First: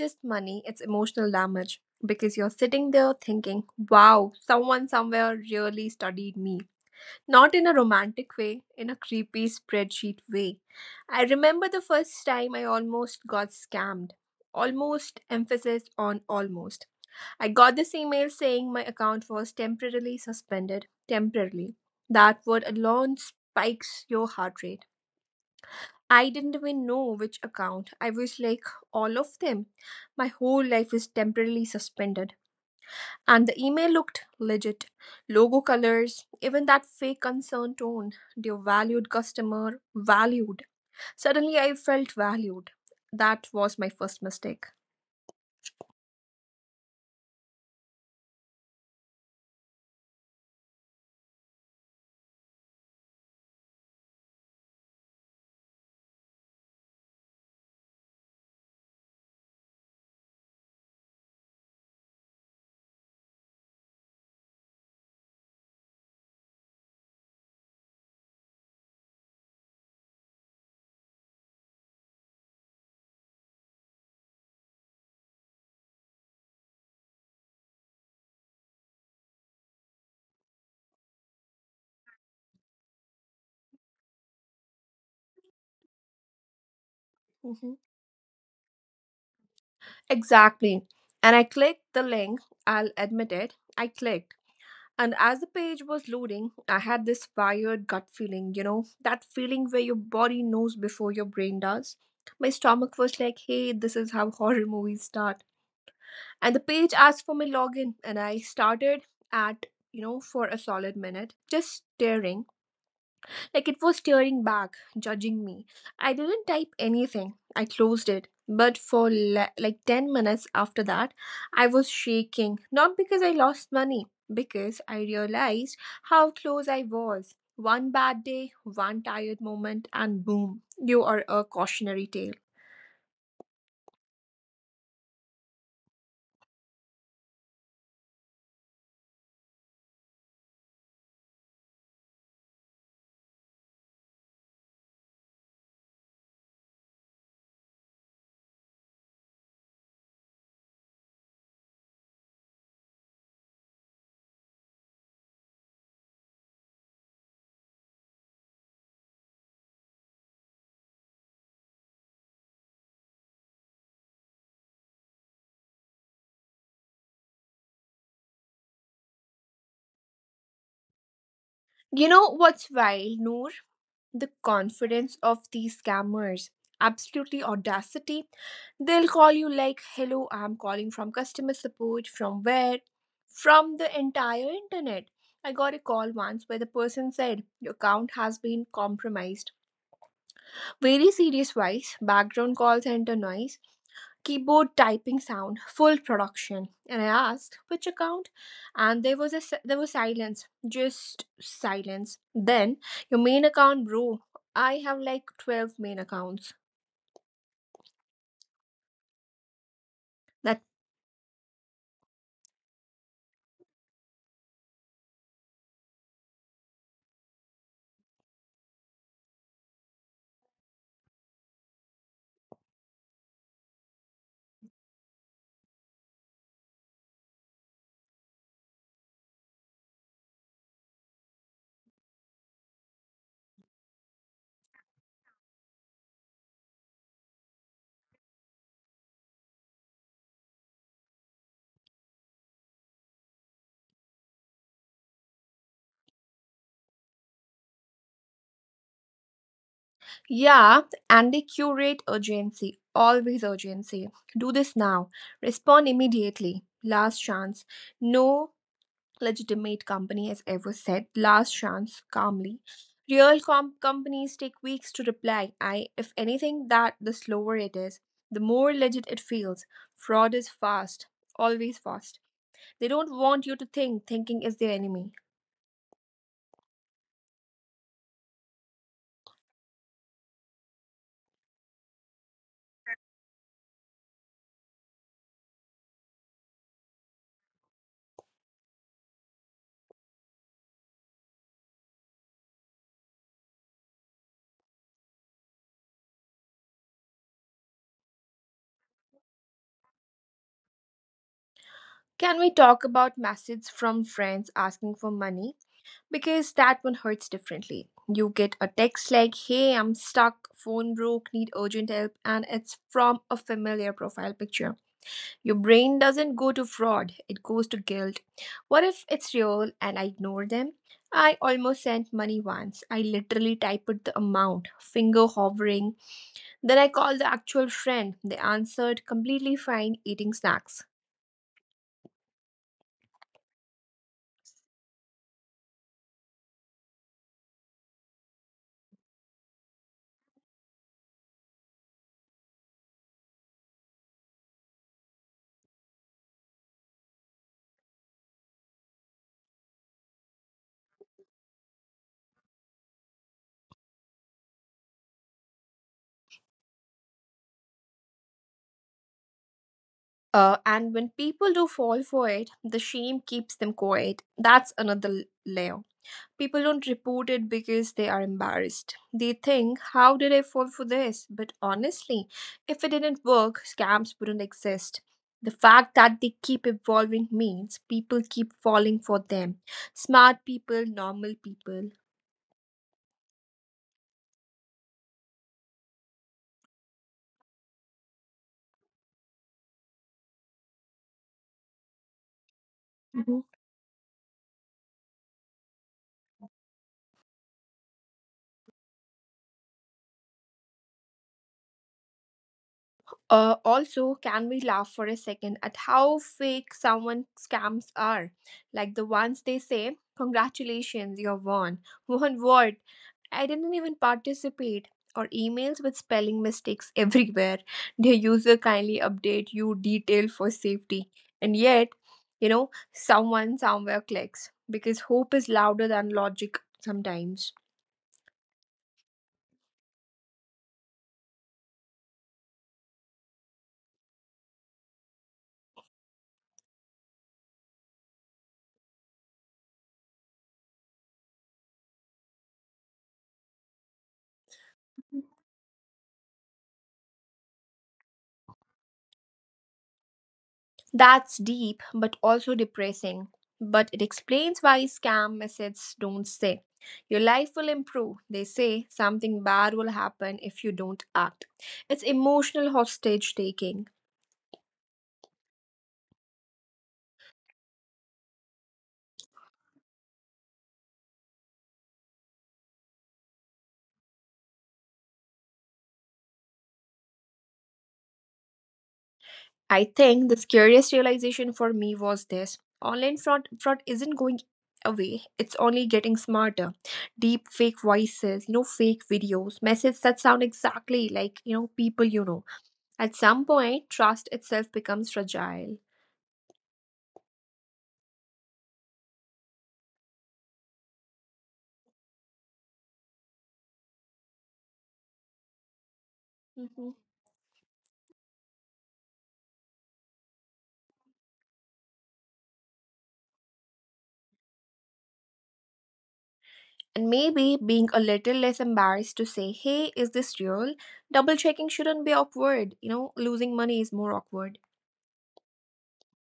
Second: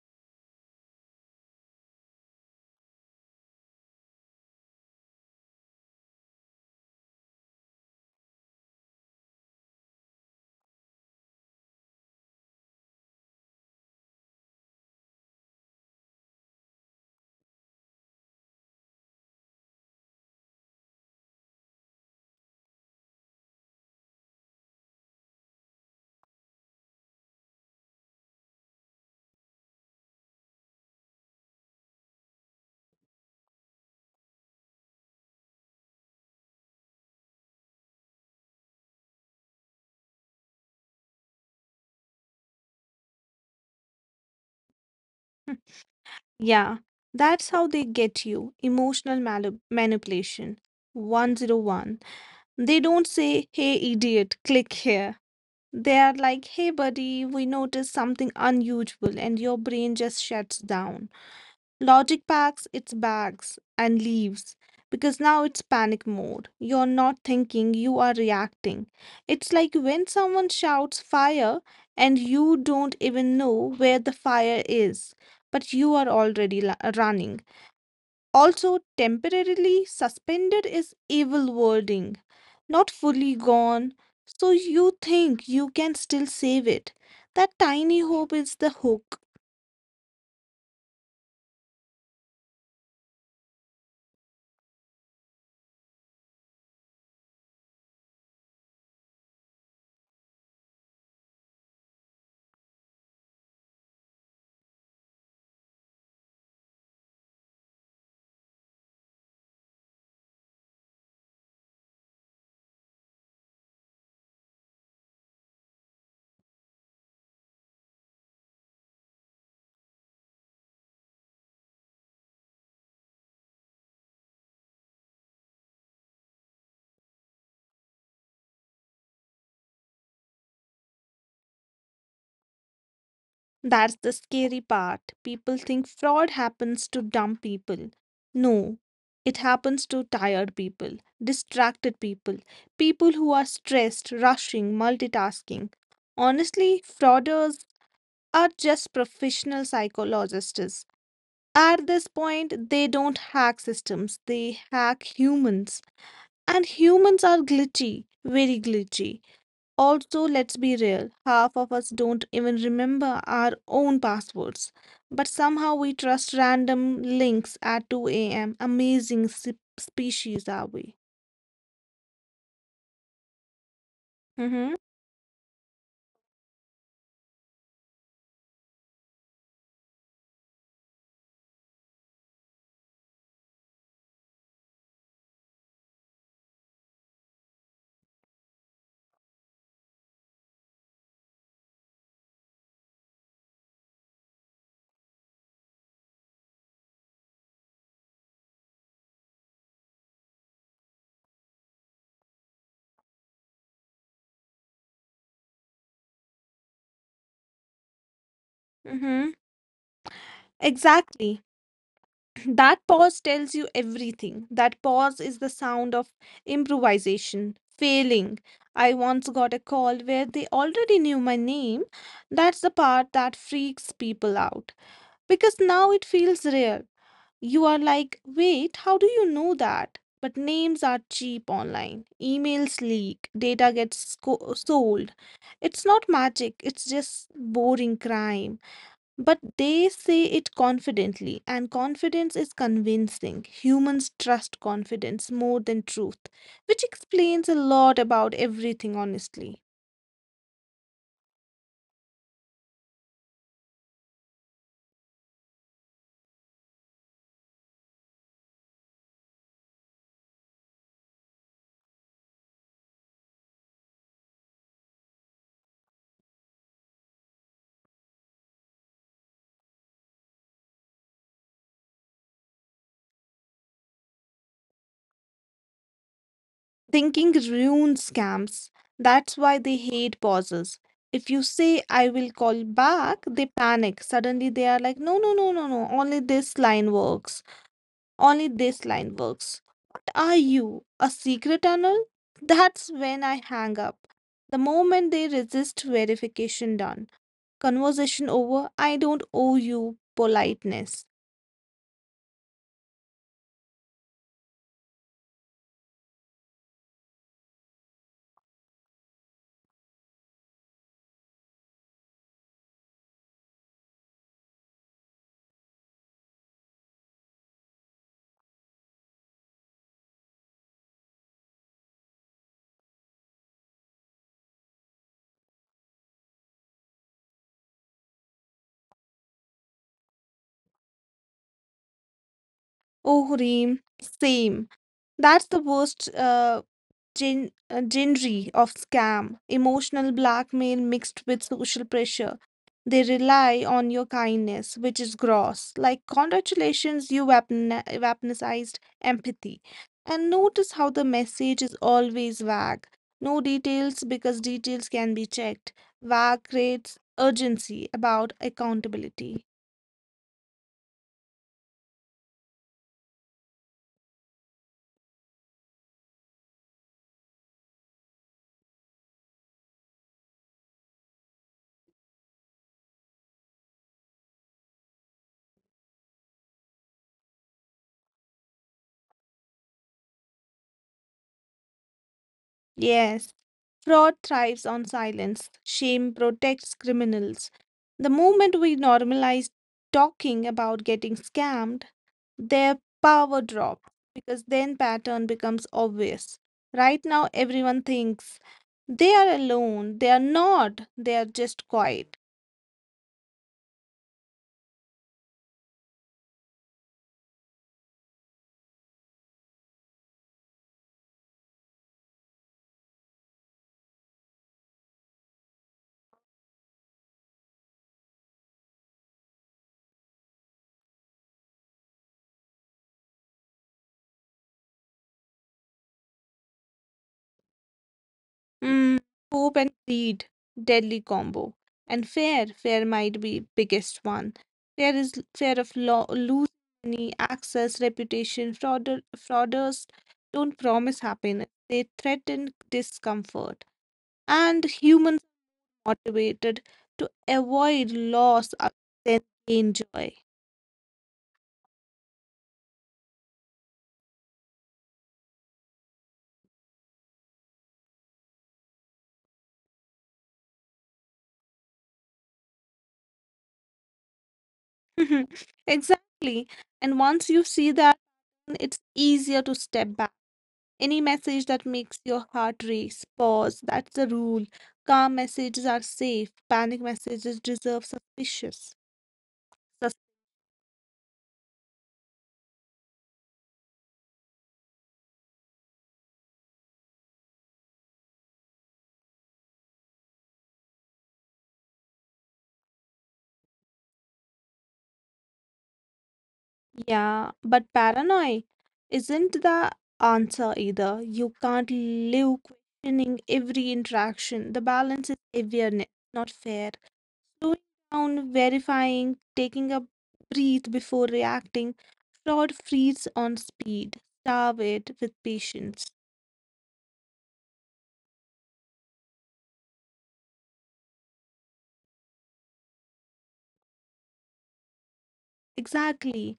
just money, it's emotional damage. Because you're sitting there thinking, wow, someone somewhere really studied me. Not in a romantic way, in a creepy spreadsheet way. I remember the first time I almost got scammed. Almost, emphasis on almost. I got this email saying my account was temporarily suspended. Temporarily. That word alone spikes your heart rate. I didn't even know which account. I was like, all of them. My whole life is temporarily suspended. And the email looked legit. Logo colors, even that fake concern tone. Dear valued customer, valued. Suddenly I felt valued. That was my first mistake. Yeah, that's how they get you. Emotional manipulation 101. They don't say, hey, idiot, click here. They are like, hey, buddy, we noticed something unusual, and your brain just shuts down. Logic packs its bags and leaves because now it's panic mode. You're not thinking, you are reacting. It's like when someone shouts fire and you don't even know where the fire is, but you are already running. Also, temporarily suspended is evil wording, not fully gone. So you think you can still save it. That Mhm. tiny hope is the hook. Exactly. And I clicked the link. I'll admit it. I clicked. And as the page was loading, I had this wired gut feeling, that feeling where your body knows before your brain does. My stomach was like, hey, this is how horror movies start. And the page asked for my login and I started at, for a solid minute just staring like it was staring back, judging me. I didn't type anything. I closed it, but for like 10 minutes after that I was shaking, not because I lost money, because I realized how close I was. One bad day, one tired moment, and boom, you are a cautionary tale. That's the scary part. People think fraud happens to dumb people. No, it happens to tired people, distracted people, people who are stressed, rushing, multitasking. Honestly, frauders are just professional psychologists. At this point, they don't hack systems, they hack humans. And humans are glitchy, very glitchy. Also, let's be real, half of us don't even remember our own passwords, but somehow we trust random links at 2 a.m. Amazing species are we? You know what's wild, Noor? The Mm-hmm. confidence of these scammers. Absolutely audacity. They'll call you like, hello, I'm calling from customer support. From where? From the entire internet. I got a call once where the person said, your account has been compromised. Very serious voice, background call center noise, keyboard typing sound, full production. And I asked which account, and there was there was silence, just silence. Then, your main account, bro. I have like 12 main accounts. Mm-hmm. That, Exactly. That pause tells you everything. That pause is the sound of improvisation, failing. I once got a call where they already knew my name. That's the part that freaks people out because now it feels real. You are like, wait, how do you know that? But names are cheap online. Emails leak, data gets sold. It's not magic, it's just boring crime. But they say it confidently, and confidence is convincing. Humans trust confidence more than truth, which explains a lot about everything, honestly. yeah, and they curate urgency, always urgency. Do this now. Respond immediately. Last chance. No legitimate company has ever said. Last chance, calmly. Real companies take weeks to reply. If anything, that the slower it is, the more legit it feels. Fraud is fast, always fast. They don't want you to think. Thinking is their enemy. Thinking ruins scams. That's why they hate pauses. If you say, I will call back, they panic. Suddenly they are like, no, no, no, no, no, only this line works. Only this line works. Are you a secret tunnel? That's when I hang up. The moment they resist verification done. Conversation over. I don't owe you politeness. Can we talk about messages from friends asking for money? Because that one hurts differently. You get a text like, hey, I'm stuck, phone broke, need urgent help, and it's from a familiar profile picture. Your brain doesn't go to fraud, it goes to guilt. What if it's real and I ignore them? I almost sent money once. I literally typed the amount, finger hovering. Then I called the actual friend. They answered completely fine, eating snacks. Oh, Reem, same. That's the worst. Genre of scam, emotional blackmail mixed with social pressure. They rely on your kindness, which is gross. Like, congratulations, you weaponized empathy. And notice how the message is always vague. No details because details can be checked. Vague creates urgency about accountability. And when people do fall for it, the shame keeps them quiet. That's another layer. People don't report it because they are embarrassed. They think, how did I fall for this? But honestly, if it didn't work, scams wouldn't exist. The fact that they keep evolving means people keep falling for them. Smart people, normal people. Yes. Fraud thrives on silence. Shame protects criminals. The moment we normalize talking about getting scammed, their power drops because then pattern becomes obvious. Right now everyone thinks they are alone. They are not. They are just quiet. Also, can we laugh for a second at how fake someone scams are? Like the ones they say, congratulations, you're won. Won what? I didn't even participate. Or emails with spelling mistakes everywhere. Their user kindly update you detail for safety. And yet, someone somewhere clicks because hope is louder than logic sometimes. Mm, hope and greed, deadly combo. And fear, fear might be biggest one. Fear is fear of lo losing money, access, reputation. Frauders don't promise happiness. They threaten discomfort. And humans are motivated to avoid loss other than gain joy. That's deep but also depressing. But it explains why scam messages don't say, your life will improve. They say something bad will happen if you don't act. It's emotional hostage taking. Exactly. And once you see that, it's easier to step back. Any message that makes your heart race, pause. That's the rule. Calm messages are safe. Panic messages deserve suspicious. I Sus- think the scariest realization for me was this. Online fraud isn't going away. It's only getting smarter. Deep fake voices, fake videos, messages that sound exactly like, people you know. At some point, trust itself becomes fragile. yeah, but paranoia isn't the answer either. You can't live questioning every interaction. The balance is awareness, not fear. Mm-hmm. Slowing down, verifying, taking a breath before reacting. Fraud feeds on speed. Starve it with patience. And maybe being a little less embarrassed to say, hey, is this real? Double checking shouldn't be awkward. Losing money is more awkward. Exactly.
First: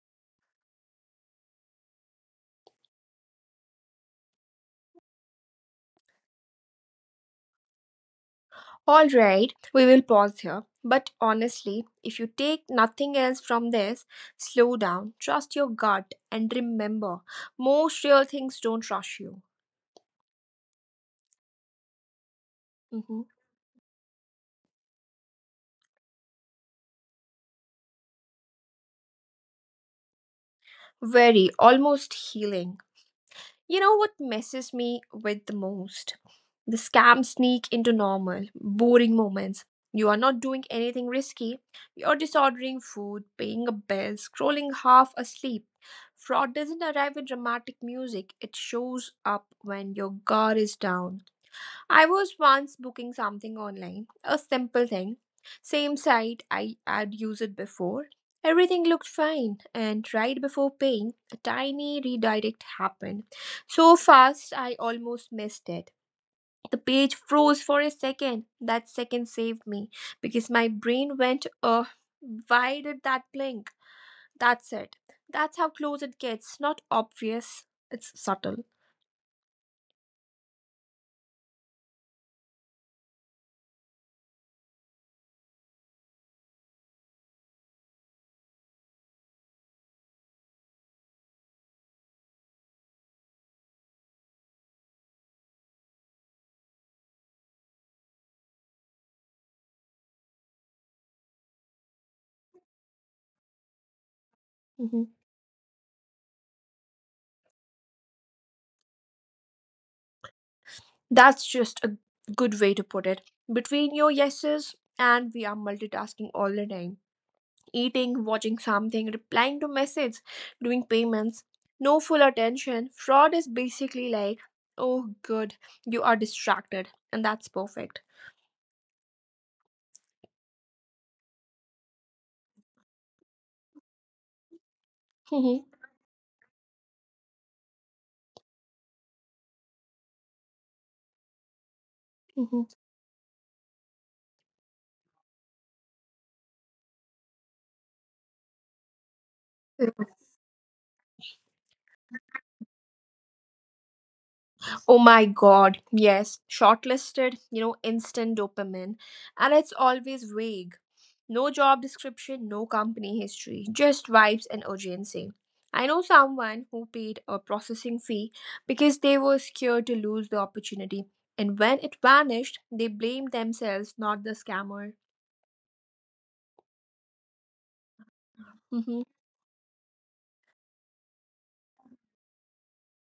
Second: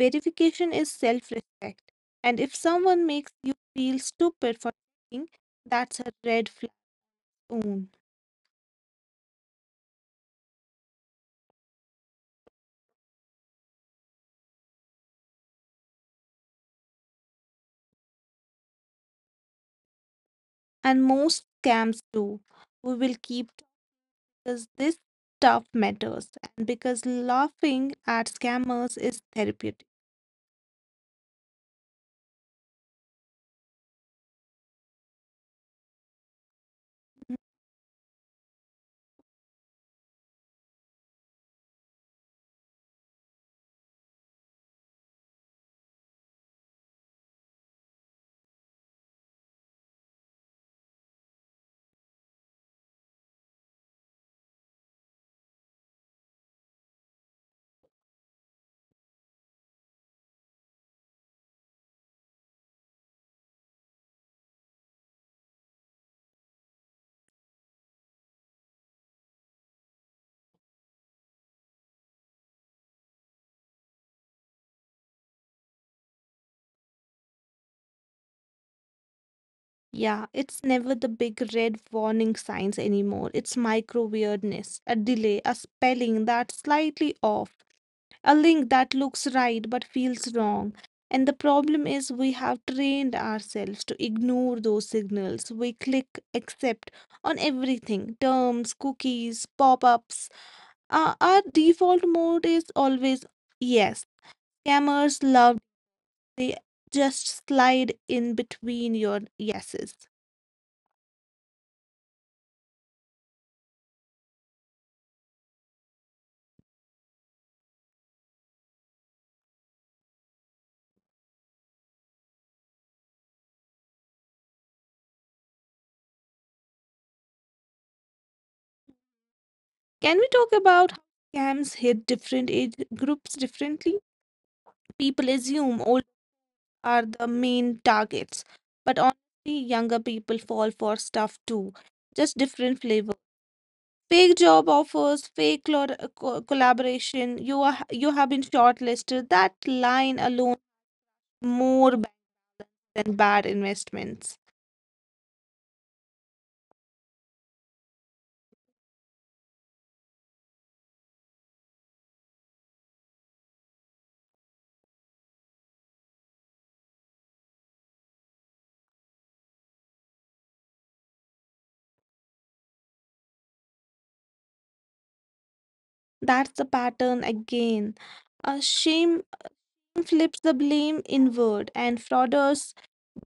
Verification is self-respect. And if someone makes you feel stupid for something, that's a red flag own. All right, we will pause here. But honestly, if you take nothing else from this, slow down, trust your gut, and remember most real things don't rush you. And most scams do. We will Mhm. keep because this stuff matters and because laughing at scammers is therapeutic. Very, almost healing. You know what messes me with the most? The scams sneak into normal, boring moments. You are not doing anything risky. You're disordering food, paying a bill, scrolling half asleep. Fraud doesn't arrive with dramatic music, it shows up when your guard is down. I was once booking something online, a simple thing. Same site I had used before. Everything looked fine, and right before paying, a tiny redirect happened. So fast, I almost missed it. The page froze for a second. That second saved me because my brain went, why did that blink? That's it. That's how close it gets. Not obvious, it's subtle. Yeah, it's never the big red warning signs anymore. It's micro weirdness, a delay, a spelling that's slightly off, a link that looks right but feels wrong. And the problem is, we have trained ourselves to ignore those signals. We click accept on everything terms, cookies, pop ups. Our default mode is always yes. Mm-hmm. Scammers love, they just slide in between your yeses. That's just a good way to put it. Between your yeses, and we are multitasking all the time. Eating, watching something, replying to messages, doing payments, no full attention. Fraud is basically like, oh good, you are distracted and that's perfect. Can we talk about how scams hit different age groups differently? People assume old are the main targets, but honestly, younger people fall for stuff too, just Mhm, mhm. different flavor. Fake job offers, fake collaboration. You have been shortlisted. That line alone more bad than bad investments. Oh my god, yes. Shortlisted, instant dopamine. And it's always vague. No job description, no company history, just vibes and urgency. I know someone who paid a processing fee because they were scared to lose the opportunity. And when it vanished, they blamed themselves, not the scammer. That's the pattern again. Mhm. Shame flips the blame inward, and frauders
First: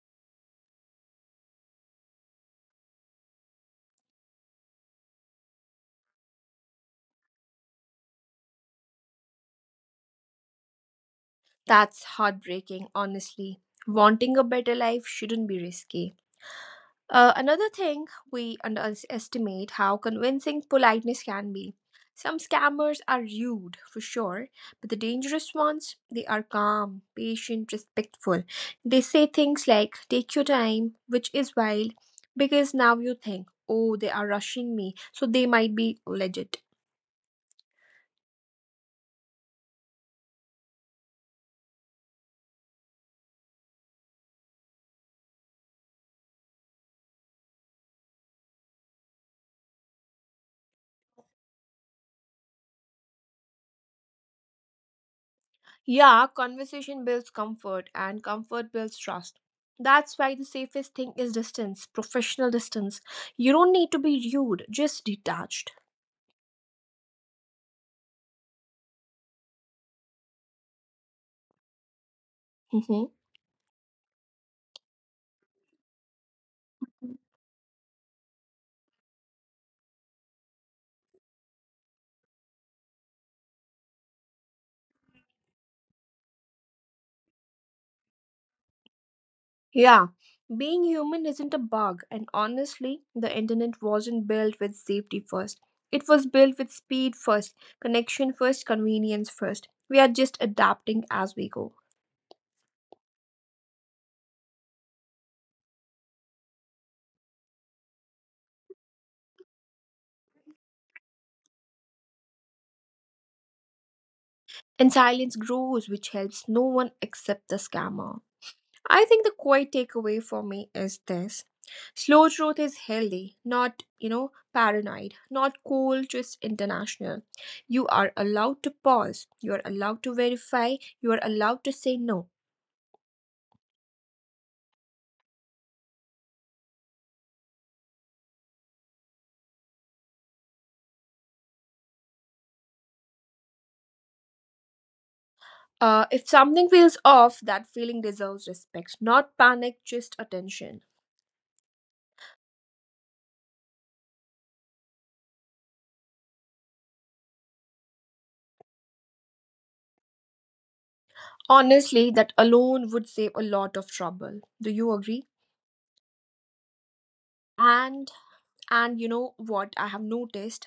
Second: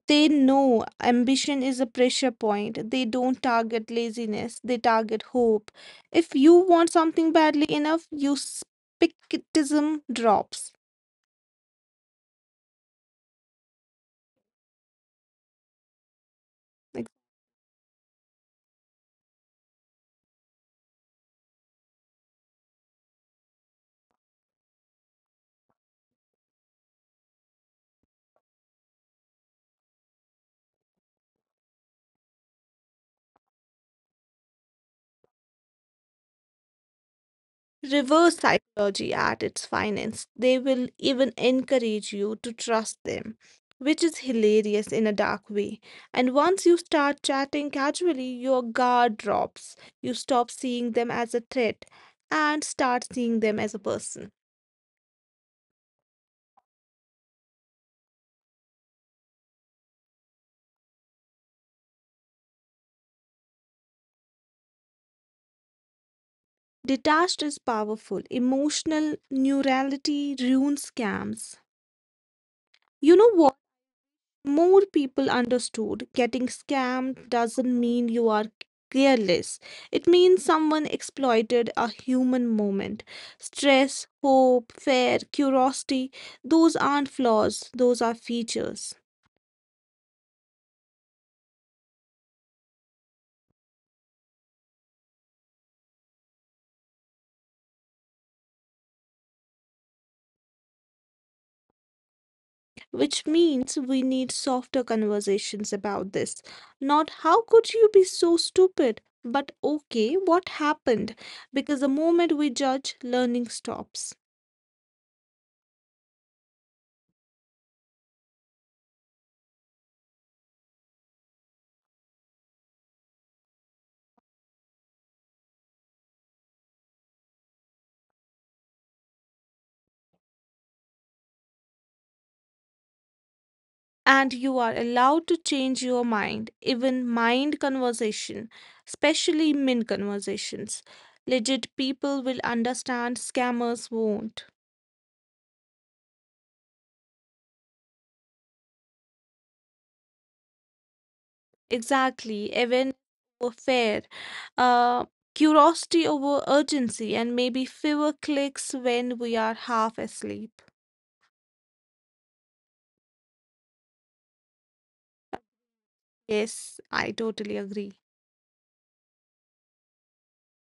they know ambition is a pressure point. They don't target laziness, they target hope. If you want something badly enough, your skepticism drops. That's heartbreaking, honestly. Wanting a better life shouldn't be risky. Ex- Another thing, we underestimate how convincing politeness can be. Some scammers are rude, for sure, but the dangerous ones, they are calm, patient, respectful. They say things like, take your time, which is wild, because now you think, oh, they are rushing me, so they might be legit. Reverse psychology at its finest. They will even encourage you to trust them, which is hilarious in a dark way. And once you start chatting casually, your guard drops. You stop seeing them as a threat and start seeing them as a person. Yeah, conversation builds comfort, and comfort builds trust. That's why the safest thing is distance, professional distance. You don't need to be rude, just detached. Detached is powerful. Emotional neurality ruins scams. Hmm. You know what? More people understood getting scammed doesn't mean you are careless. It means someone exploited a human moment. Stress, hope, fear, curiosity, those aren't flaws, those are features. Yeah, being human isn't a bug, and honestly, the internet wasn't built with safety first. It was built with speed first, connection first, convenience first. We are just adapting as we go. Which means we need softer conversations about this. Not how could you be so stupid, but okay, what happened? Because the moment we judge, learning stops. And silence grows, which helps no one except the scammer. I think the quiet takeaway for me is this. Slow growth is healthy, not, paranoid, not cool, just international. You are allowed to pause, you are allowed to verify, you are allowed to say no. And you are allowed to change your mind even mind conversation especially min conversations. Legit people will understand, scammers won't. If something feels off, that feeling deserves respect, not panic, just attention. Exactly, even over fair, uh, curiosity over urgency, and maybe fewer clicks when we are half asleep. Honestly, that alone would save a lot of trouble. Do you agree? Yes, I totally agree. And And you know what I have noticed?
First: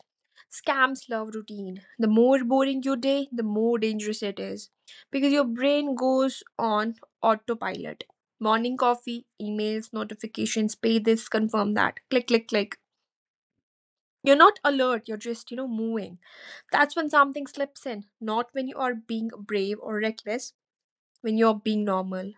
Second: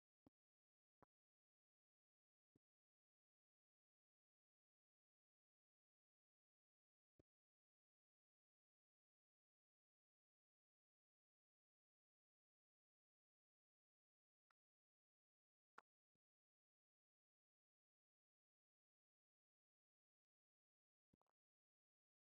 Scams love routine. The more boring your day, the more dangerous it is. Because your brain goes on autopilot. Morning coffee, emails, notifications, pay this, confirm that. Click, click, click. You're not alert, you're just, moving. That's when something slips in. Not when you are being brave or reckless, when you're being normal.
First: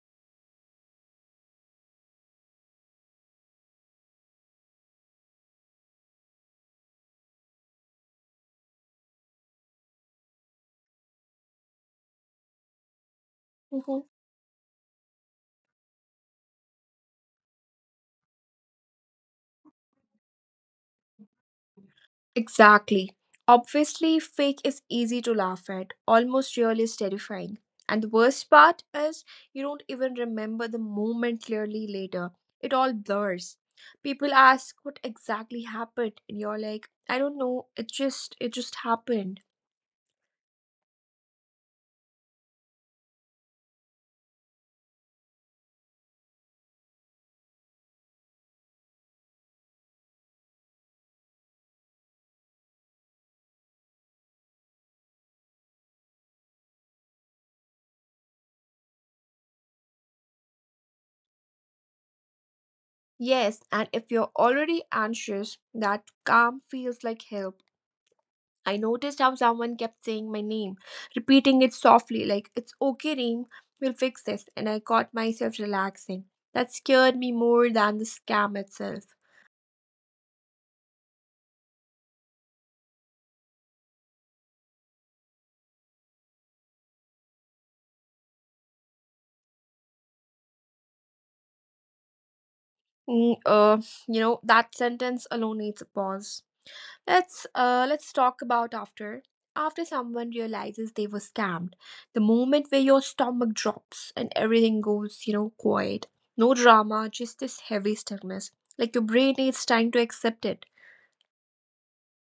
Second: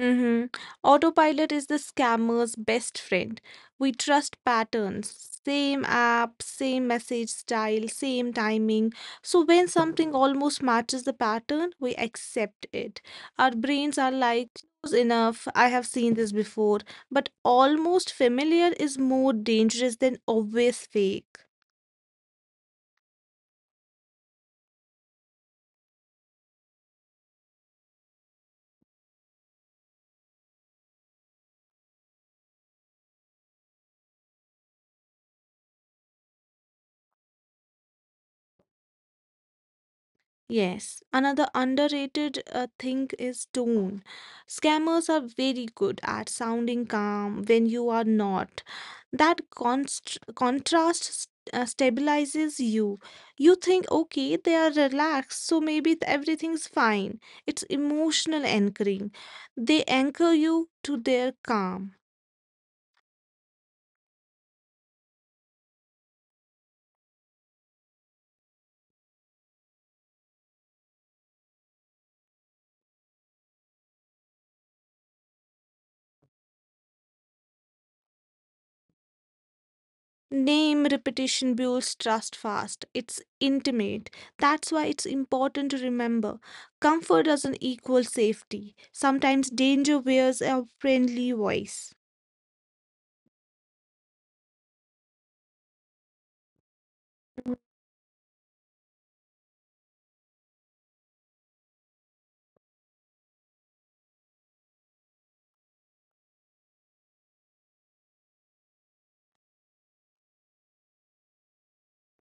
Mhm. Autopilot is the scammer's best friend. We trust patterns. Same app, same message style, same timing. So when something almost matches the pattern, we accept it. Our brains Mhm. are like, close enough, I have seen this before. But almost familiar is more dangerous than obvious fake. Exactly. Obviously, fake is easy to laugh at. Almost real is terrifying. And the worst part is you don't even remember the moment clearly later. It all blurs. People ask what exactly happened and you're like, I don't know, it just happened. Yes, another underrated thing is tone. Scammers are very good at sounding calm when you are not. That const contrast stabilizes you. You think, okay, they are relaxed, so maybe everything's fine. It's emotional anchoring. They anchor you to their calm. Yes, and if you're already anxious, that calm feels like help. I noticed how someone kept saying my name, repeating it softly, like, it's okay, Reem, we'll fix this. And I caught myself relaxing. That scared me more than the scam itself. Name repetition builds trust fast. It's intimate. That's why it's important to remember comfort doesn't equal safety. Sometimes danger wears a friendly voice. Mm, that sentence alone needs a pause. Let's talk about after someone realizes they were scammed. The moment where your stomach drops and everything goes, quiet. No drama, just this heavy stillness. Like your brain is trying to accept it.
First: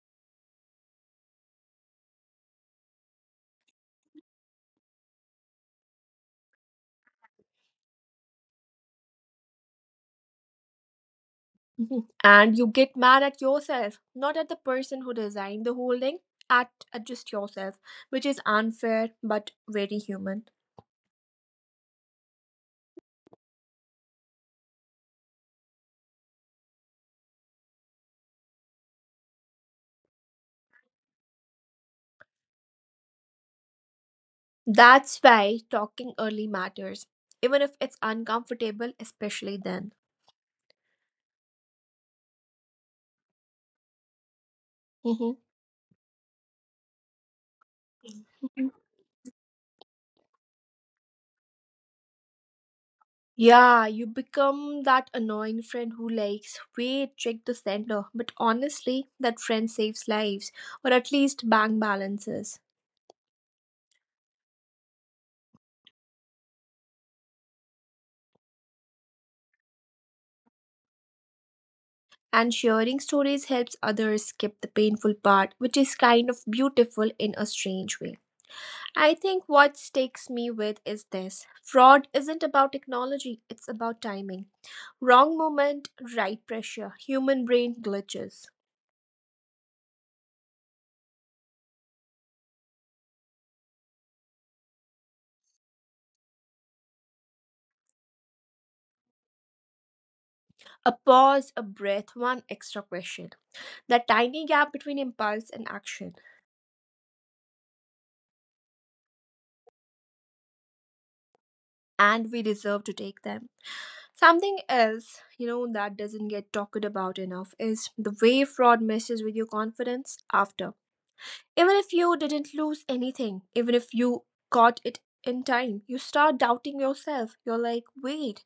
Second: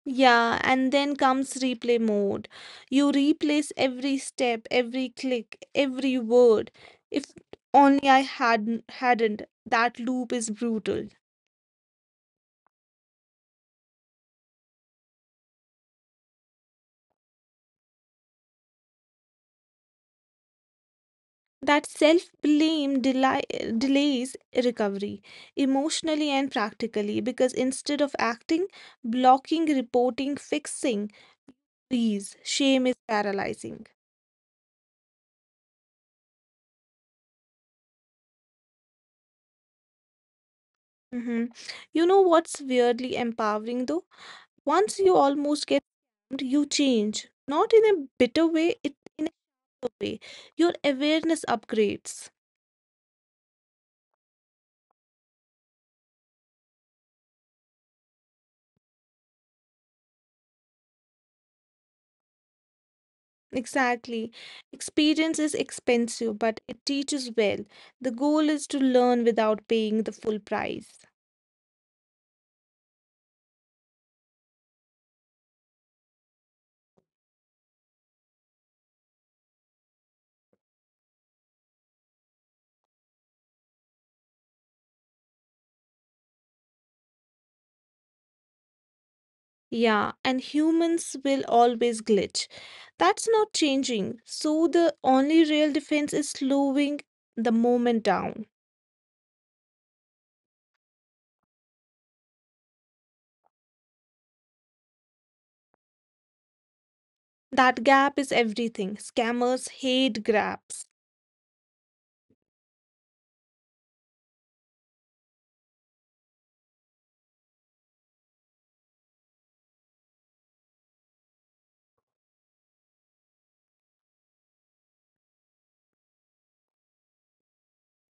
Yeah, and then comes replay mode. You replace every step, every click, every word. If only I hadn't. That loop is brutal. Mhm. And you get mad at yourself, not at the person who designed the whole thing, at just yourself, which is unfair but very human. That self blame delays recovery emotionally and practically because instead of acting, blocking, reporting, fixing, please, shame is paralyzing. That's why talking early matters, even if it's uncomfortable, especially then. Mhm. You know what's weirdly empowering though? Once you Mhm. almost get, shamed, you change. Not in a bitter way, it in a way. Your awareness upgrades. Yeah, you become that annoying friend who likes, wait, check the sender. But honestly, that friend saves lives, or at least bank balances. Exactly. Experience is expensive, but it teaches well. The goal is to learn without paying the full price. And sharing stories helps others skip the painful part, which is kind of beautiful in a strange way. I think what sticks me with is this fraud isn't about technology, it's about timing. Wrong moment, right pressure, human brain glitches. Yeah, and humans will always glitch. That's not changing. So the only real defense is slowing the moment down. A pause, a breath, one extra question. That tiny gap between impulse and action, That gap is everything. Scammers hate gaps. and we deserve to take them. Something else, that doesn't get talked about enough is the way fraud messes with your confidence after. Even if you didn't lose anything, even if you got it in time, you start doubting yourself. You're like, wait,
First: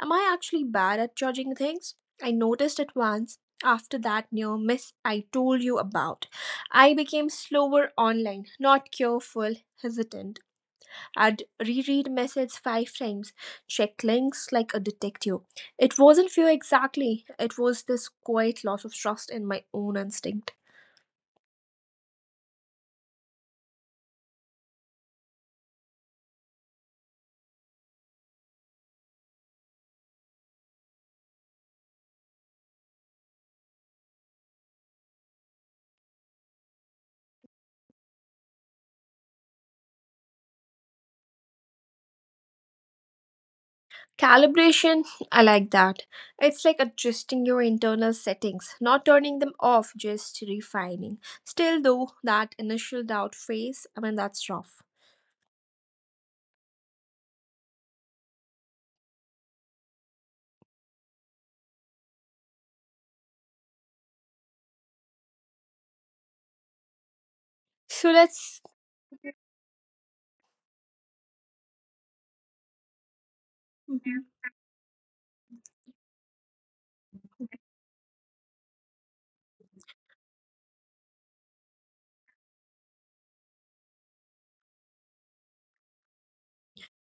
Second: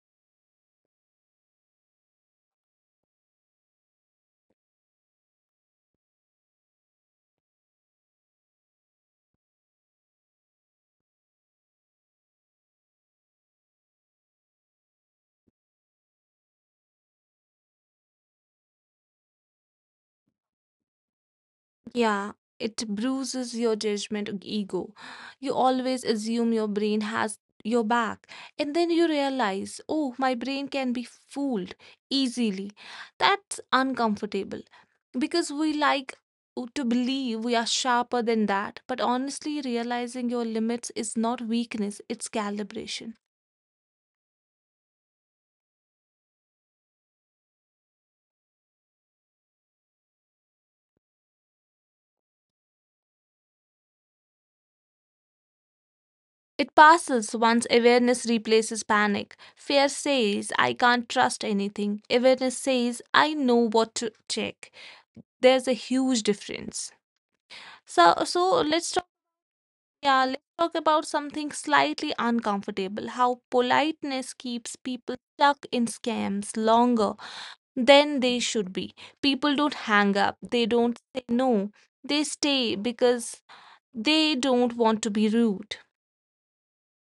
am I actually bad at judging things? I noticed it once after that near miss I told you about. I became slower online, not careful, hesitant. I'd reread messages 5 times, check links like a detective. It wasn't fear exactly, it was this quiet loss of trust in my own instinct. Yeah, it bruises your judgment ego. You always assume your brain has your back, and then you realize, oh, my brain can be fooled easily. That's uncomfortable because we like to believe we are sharper than that, but honestly, realizing your limits is not weakness, it's calibration. Calibration, I like that. It's like adjusting your internal settings, not turning them off, just refining. Still, though, that initial doubt phase, I mean, that's rough. It passes once awareness replaces panic. Fear says, I can't trust anything. Awareness says, I know what to check. There's a huge difference. so So so let's. let's talk. Yeah, let's talk about something slightly uncomfortable, how Mhm. politeness keeps people stuck in scams longer than they should be. People don't hang up, they don't say no, they stay because they don't want to be rude.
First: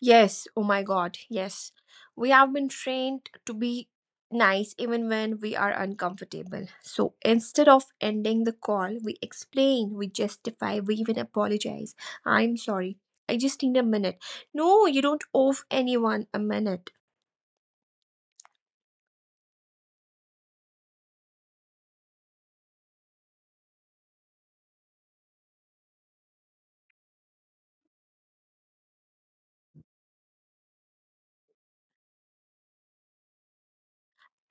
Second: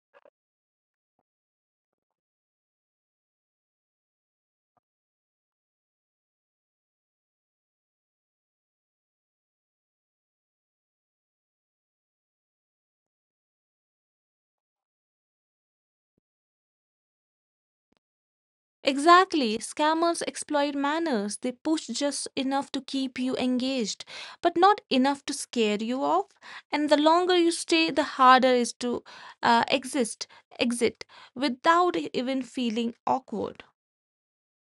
Yes, oh my god, yes. We have been trained to be nice even when we are uncomfortable. So instead of ending the call, we explain, we justify, we even apologize. I'm sorry. I just need a minute. No, you don't owe anyone a minute. Exactly. Scammers exploit manners. They push just enough to keep you engaged, but not enough to scare you off. And the longer you stay, the harder is to uh, exist, exit without even feeling awkward.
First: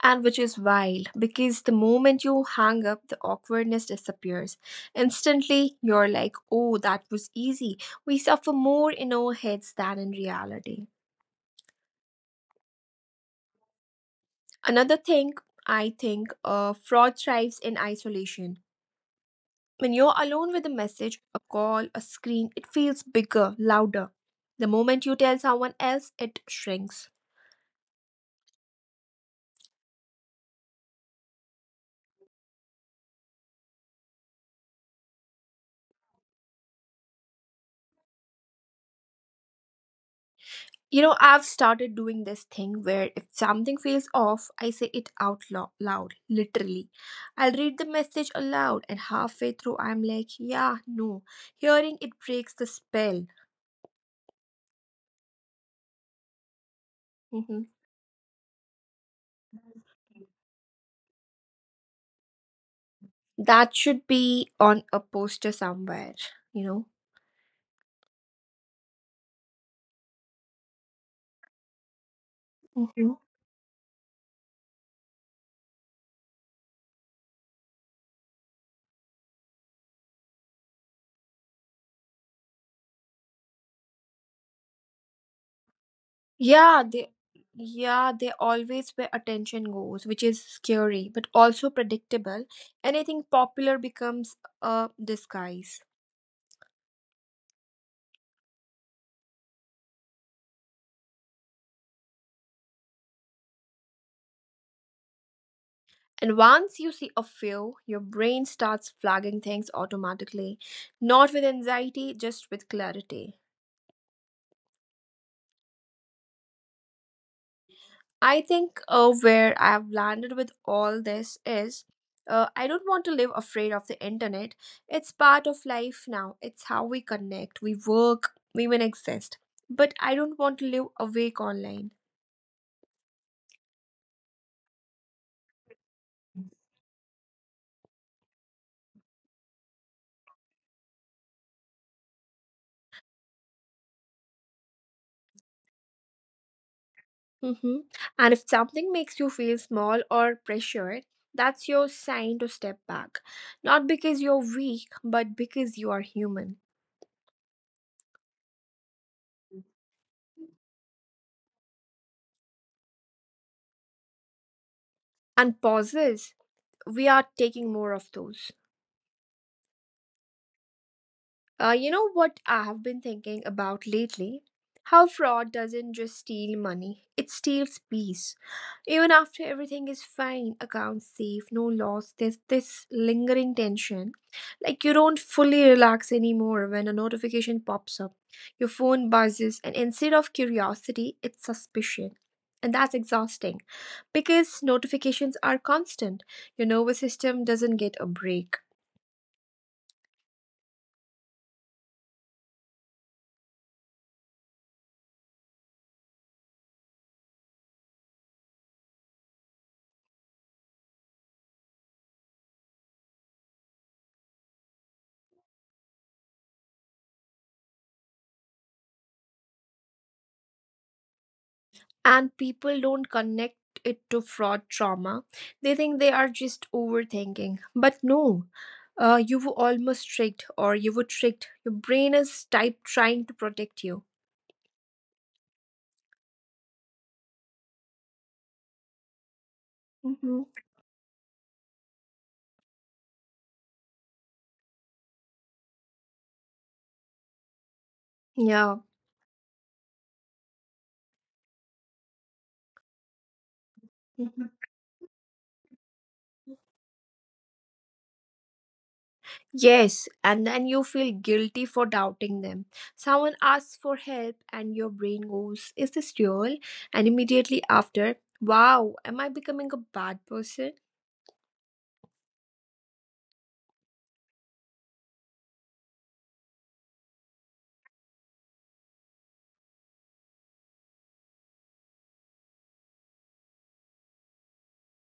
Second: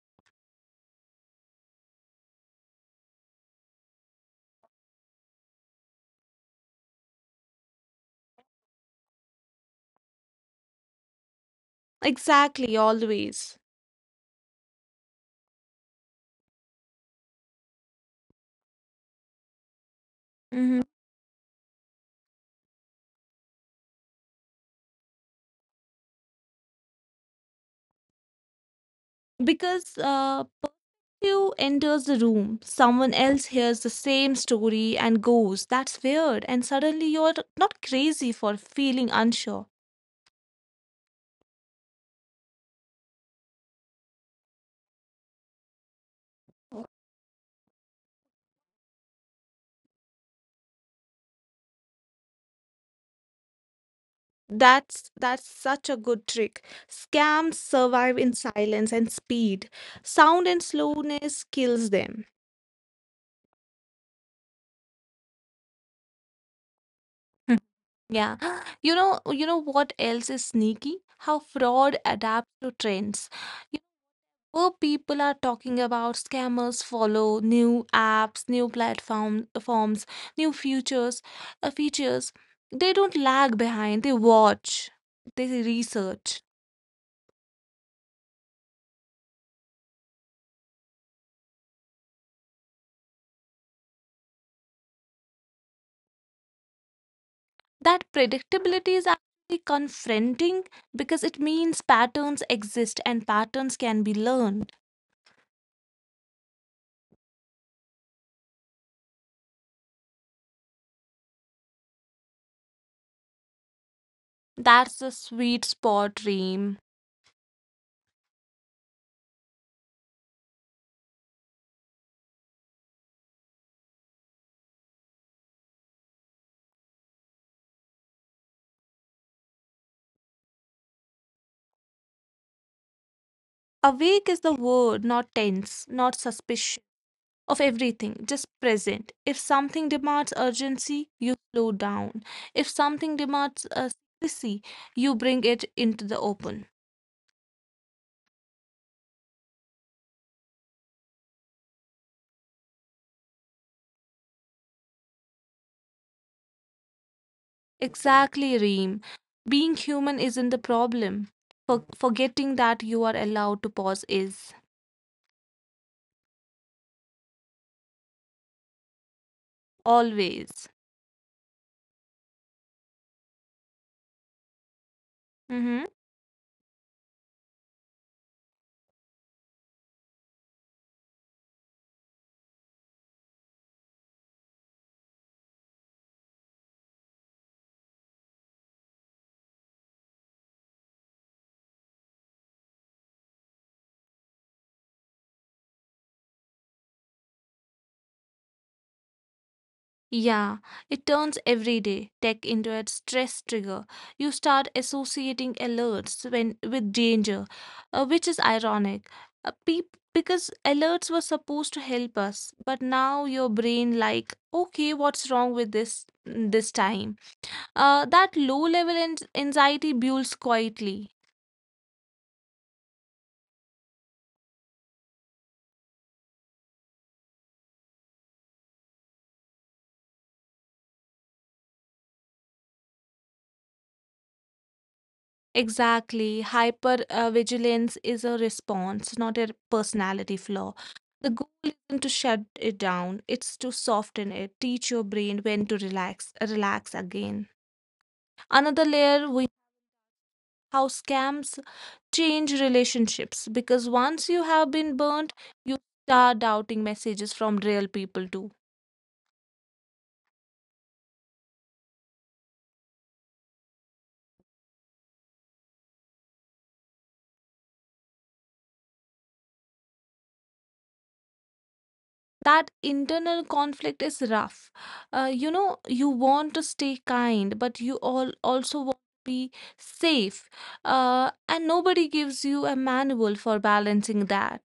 And which is wild because the moment you hang up, the awkwardness disappears instantly. You're like, oh, that was easy. We suffer more in our heads than in reality. Exactly, always. Another thing, I think fraud thrives in isolation. When you're alone Mhm. with a message, a call, a screen, it feels bigger, louder. The moment you tell someone else, it shrinks. Because you enters the room, someone else hears the same story and goes, That's weird. And suddenly you're not crazy for feeling unsure. You know, I've started doing this thing where if something feels off, I say it out loud, literally. I'll read the message aloud, and halfway through, I'm like, yeah, no. Hearing it breaks the spell. That's such a good trick. Scams Mhm. survive in silence and speed. Sound and slowness kills them. That should be on a poster somewhere, you know? Hmm. Yeah. You know what else is sneaky? How fraud Mhm. adapts to trends. Well, people are talking about scammers follow new apps, new platform forms, new futures, features. They don't lag behind. They watch. They Yeah, research. they. Yeah, they always where attention goes, which is scary but also predictable. Anything popular becomes a disguise. That predictability is actually confronting because it means patterns exist and patterns can be learned. And once you see a few, your brain starts flagging things automatically, not with anxiety, just with clarity. That's the sweet spot, Reem. I think where I have landed with all this is I don't want to live afraid of the internet. It's part of life now, it's how we connect, we work, we even exist. But I don't want to live awake online. Awake is the word, not tense, not suspicious. Of everything, just present. If something demands urgency, you slow down. If something demands secrecy, you bring it into the open. Mhm. And if something makes you feel small or pressured, that's your sign to step back. Not because you're weak, but because you are human. Exactly, Reem. Being human isn't the problem. Forgetting that you are allowed to pause is And pauses, we are taking more of those. always. You know what I have been thinking about lately? How fraud Mm-hmm. doesn't just steal money, it steals peace. Even after everything is fine, accounts safe, no loss, there's this lingering tension. Like you don't fully relax anymore when a notification pops up. Your phone buzzes, and instead of curiosity, it's suspicion. And that's exhausting because notifications are constant. Your nervous system doesn't get a break. Yeah, it turns everyday tech into a stress trigger. You start associating alerts when with danger, which is ironic. Because alerts were supposed to help us, but now your brain like, okay, what's wrong with this time? That low level anxiety builds quietly. And people don't connect it to fraud trauma. They think they are just overthinking, but no, you were almost tricked, or you were tricked. Your brain is type trying to protect you. Exactly. Hyper vigilance is a response, not a personality Hmm. flaw. The goal isn't to shut it down, it's to soften it, teach your brain when to relax again. Another Yeah. layer we how scams change relationships because once you have Mhm. been burnt, you start doubting messages from real people too. Yes, and then you feel guilty for doubting them. Someone asks for help, and your brain goes, is this real? And immediately after, wow, am I becoming a bad person? That internal conflict is rough. Uh, you know you want to stay kind but you all also want to be safe, and nobody gives you a manual for balancing that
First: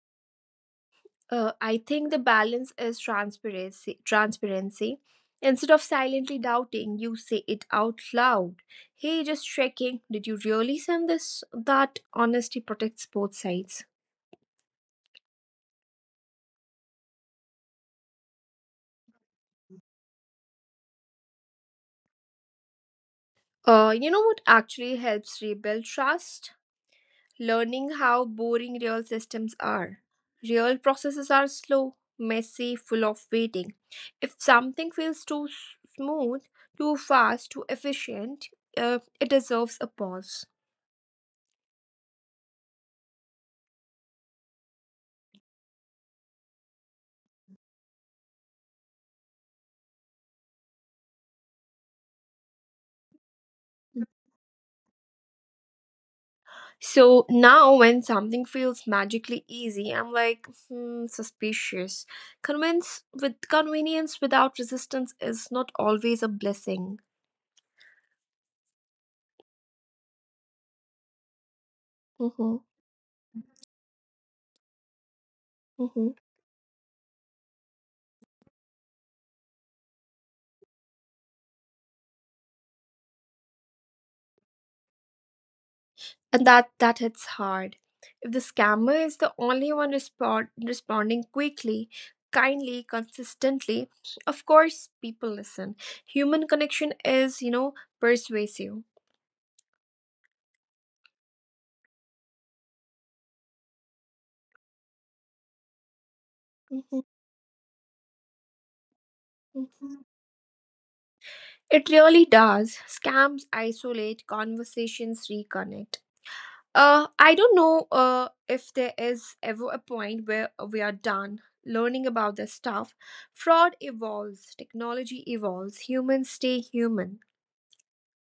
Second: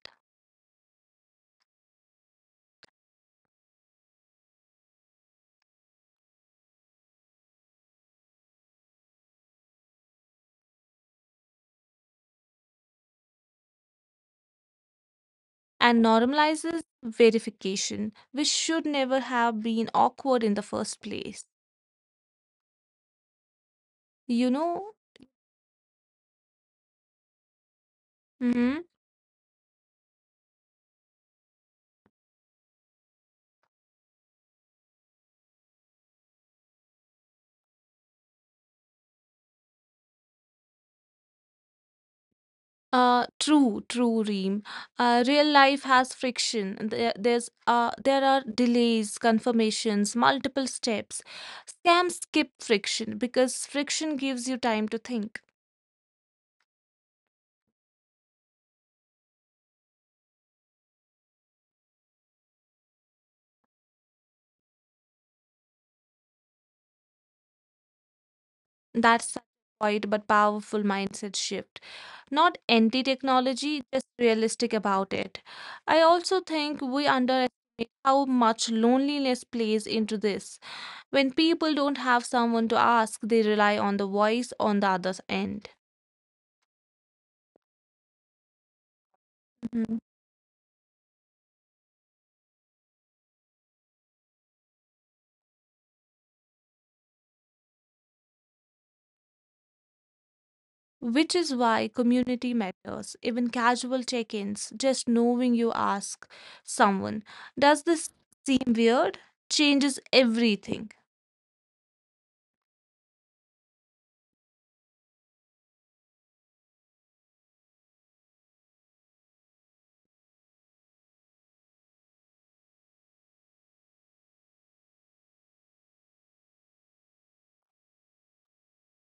I think the balance is transparency. Transparency. Instead of silently doubting, you say it out loud. Hey, just checking. Did you really send this? That honesty protects both sides. and normalizes verification, which should never have been awkward in the first place, You know what actually you helps know rebuild trust? Learning how boring real systems Mm-hmm. are. Real processes are slow, messy, full of waiting. If something feels too smooth, too fast, too efficient, it deserves a pause. True, true, Reem. Real life has friction. And There, there's There are delays, confirmations, multiple steps. Scams skip friction because friction gives you time to think. So now, when something feels magically easy, I'm like, hmm, suspicious. Convince with convenience without resistance is not always a blessing. That's a quiet but powerful mindset shift. Not Hmm. anti-technology, just realistic about it. I also think Hmm. we underestimate how much loneliness plays into this. When people don't have someone to ask, they rely on the voice on the other end. And that hits hard. If the scammer is Mm-hmm. the only one responding quickly, kindly, consistently, of course people listen. Human connection is, you know, persuasive. Which is why community matters, even casual check ins, just knowing you ask someone, Mhm, does this seem weird, changes mhm. everything. It really does. Scams isolate, conversations reconnect. I don't know if there is ever a point where we are done learning about this stuff. Fraud evolves, technology evolves, humans stay human.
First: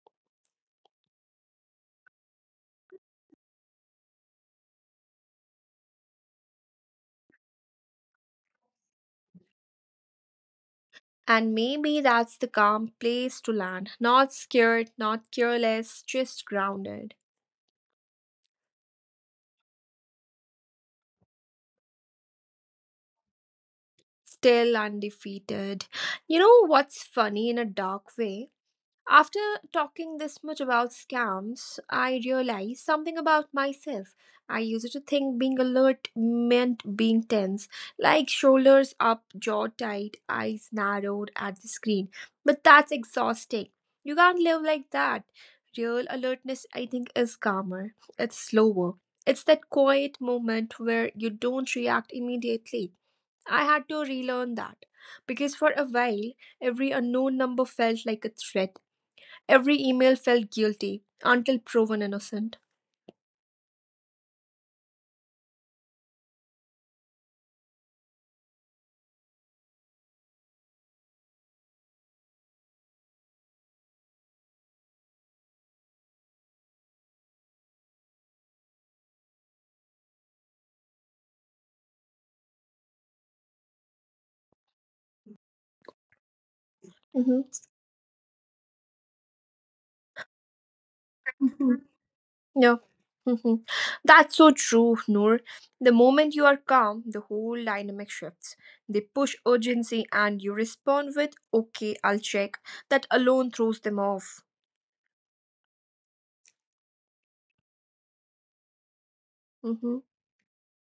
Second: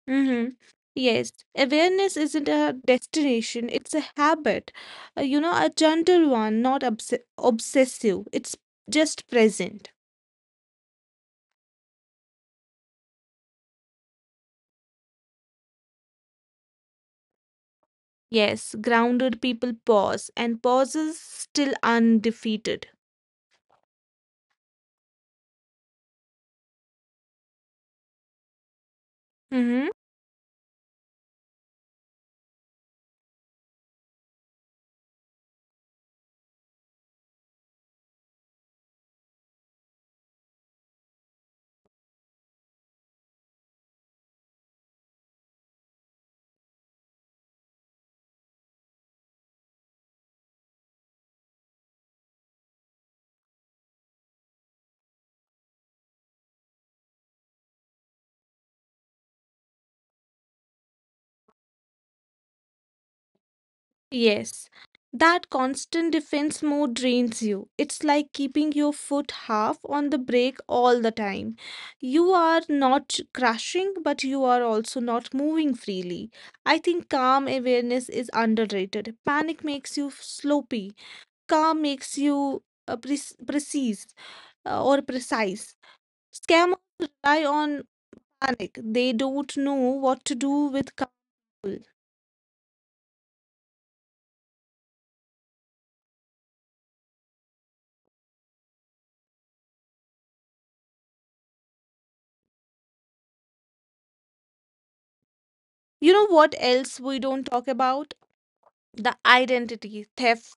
Hmm. Yes, awareness isn't a destination, it's a habit. A gentle one, not obsessive. It's just present. And maybe that's the calm place to land. Not scared, not careless, just grounded. Yes, grounded people pause, and pauses still undefeated. Still undefeated. You know what's funny in a dark way? After Mm-hmm. talking this much about scams, I realized something about myself. I used to think being alert meant being tense, like shoulders up, jaw tight, eyes narrowed at the screen. But that's exhausting. You can't live like that. Real alertness, I think, is calmer, it's slower. It's that quiet moment where you don't react immediately. I had to relearn that because for a while, every unknown number felt like a threat. Every email felt guilty until proven innocent. Yes, that constant defense mode drains you. It's like keeping your foot half on the brake all the time. You are not crashing, but you are also not moving freely. I think calm awareness is underrated. Panic makes you sloppy, calm makes you uh, pre- precise, or precise. Scammers Hmm. rely on panic, they don't know what to do with calm. Hmm. Yeah. Hmm. That's so true, Noor. The moment you are calm, the whole dynamic shifts. They push urgency and you respond with, okay, I'll check. That alone throws them off. You know what else we don't talk about? The Hmm. identity theft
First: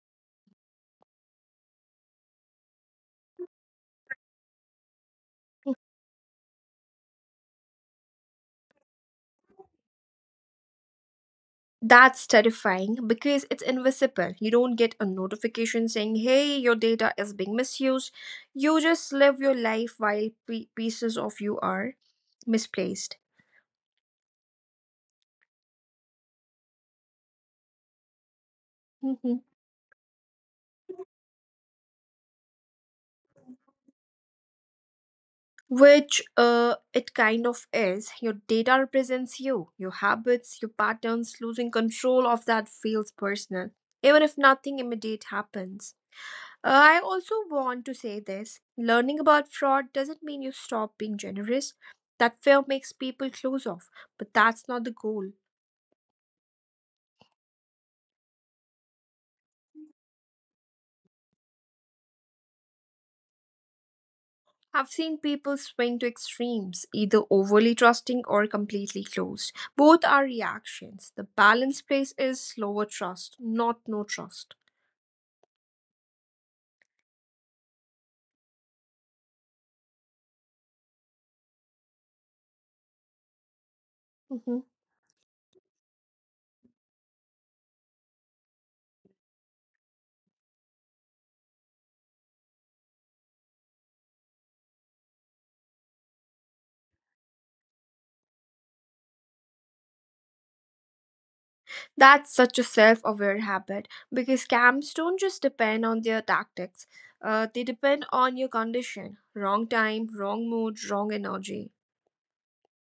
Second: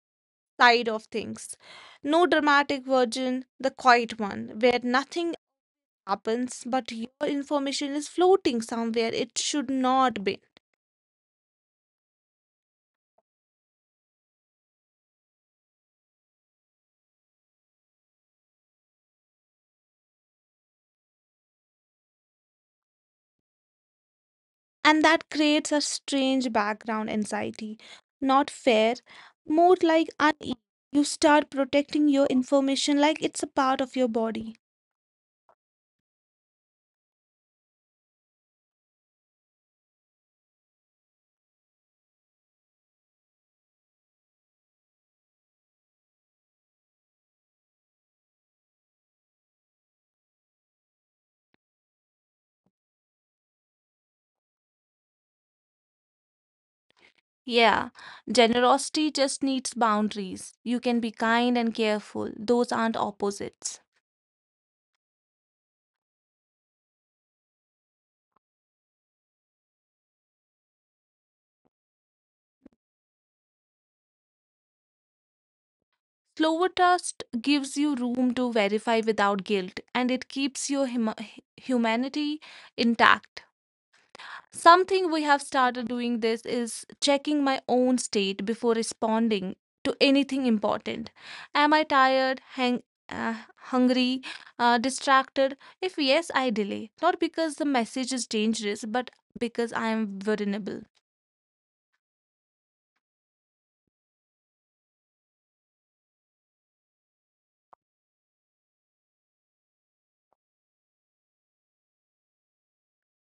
side of things. No dramatic version, the quiet one, where nothing happens but your information is floating somewhere it should not be. That's terrifying because it's invisible. You don't get a notification saying, hey, your data is being misused. You just live your life while pieces of you are misplaced. And that creates a strange background anxiety. Not fair, Mm-hmm. more like unease. You start protecting your information like it's a part of your body. Which it kind of is. Your data represents you, your habits, your patterns. Losing control of that feels personal, even if nothing immediate happens. I also want to say this: learning about fraud doesn't mean you stop being generous. That fear makes people close off, but that's not the goal. Yeah, generosity just needs boundaries. You can be kind and careful, those aren't opposites. I've seen people swing to extremes, either overly trusting or completely closed. Both are reactions. The balanced place is slower trust, not no trust. Slower trust gives you room to verify without guilt and it keeps your humanity intact. Mhm. Something we have started doing this is checking my own state before responding to anything important. Am I tired, uh, hungry, distracted? If yes, I delay. Not because the message is dangerous, but because I am vulnerable. That's such a self aware habit because scams don't just depend on their tactics, they depend on your condition. Wrong time, wrong mood, wrong energy.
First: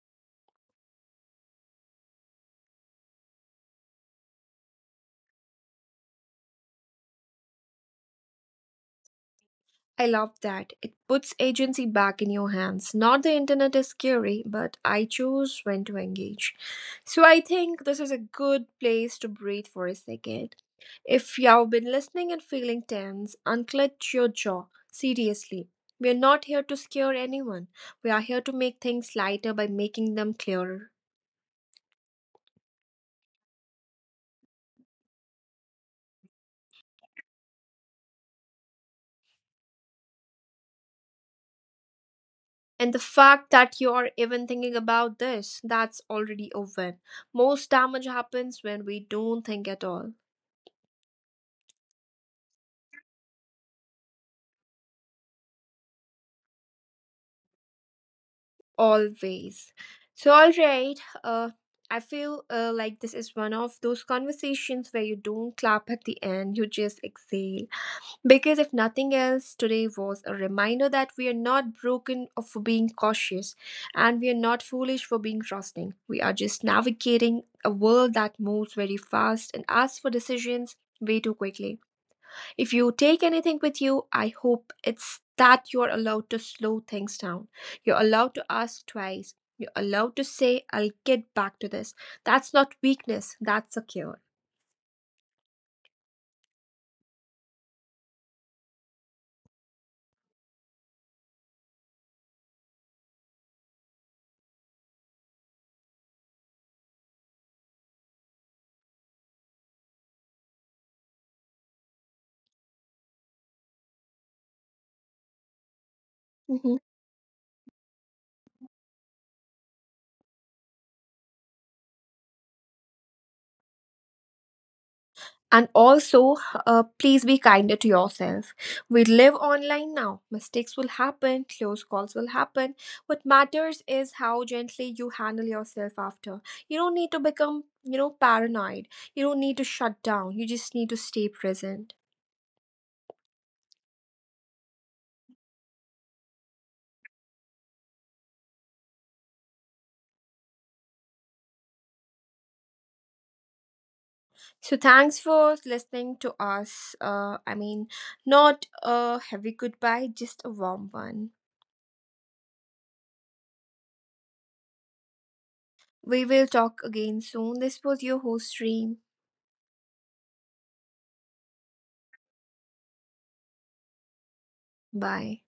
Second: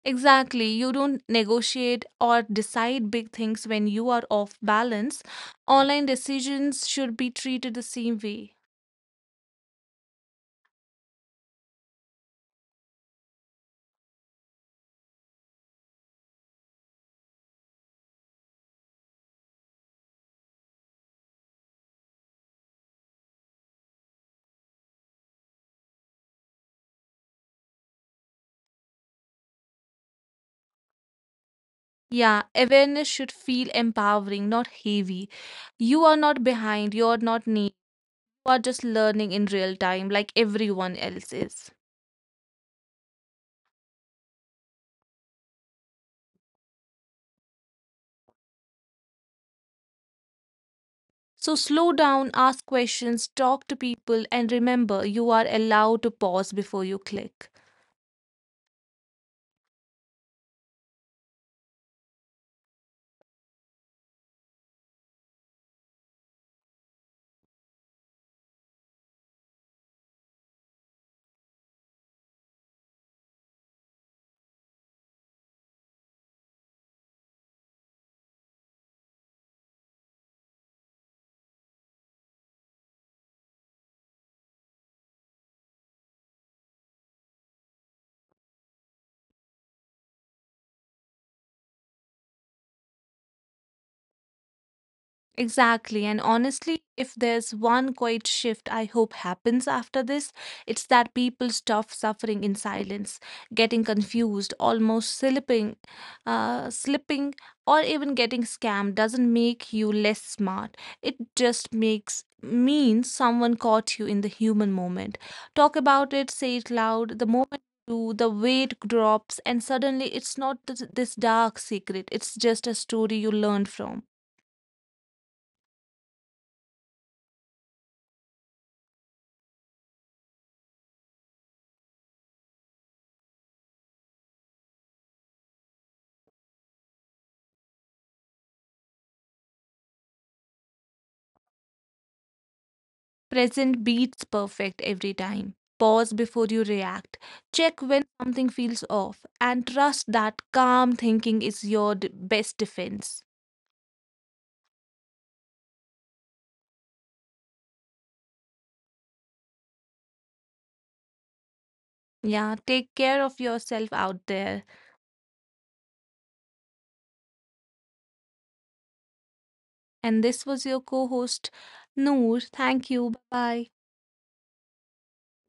Exactly. You don't negotiate or decide big things when you are off balance. Online decisions should be treated the same way. I love that. It puts agency back in your hands. Not the internet is scary, but I choose when to engage. So I think this is a good place to breathe for a second. If you have been listening and feeling tense, unclench your jaw. Seriously. We are not here to scare anyone. We are here to make things lighter by making them clearer. Yeah, awareness should feel empowering, not heavy. You are not behind, you are not neat. You are just learning in real time, like everyone else is. And the fact that you are even thinking about this, that's already a win. Most damage happens when we don't think at all. So slow down, ask questions, talk to people, and remember you are allowed to pause before you click. Always. So, all right, I feel like this is one of those conversations where you don't clap at the end, you just exhale. Because if nothing else, today was a reminder that we are not broken for being cautious, and we are not foolish for being trusting. We are just navigating a world that moves very fast and asks for decisions way too quickly. If you take anything with you, I hope it's that you're allowed to slow things down. You're allowed to ask twice. You're allowed to say, I'll get back to this. That's not weakness, that's a cure. Exactly. And honestly, if there's one quiet shift I hope happens after this, it's that people stop suffering in silence. Getting confused, almost slipping, slipping, or even getting scammed doesn't make you less smart. It just makes means someone caught you in the human moment. Talk about it, say it Mhm. loud. The moment you do, the weight drops, and suddenly it's not this dark secret. It's just a story you learned from. And also, please be kinder to yourself. We live online now. Mistakes will happen, close calls will happen. What matters is how gently you handle yourself after. You don't need to become, you know, paranoid. You don't need to shut down. You just need to stay present. Present beats perfect every time. Pause before you react. Check when something feels off and trust that calm thinking is your best defense. So thanks for listening to us. I mean, not a heavy goodbye, just a warm one. Yeah, take care of yourself out there. We will talk again soon. This was your host stream. And this was your co host, Noor. Thank you. Bye. Bye.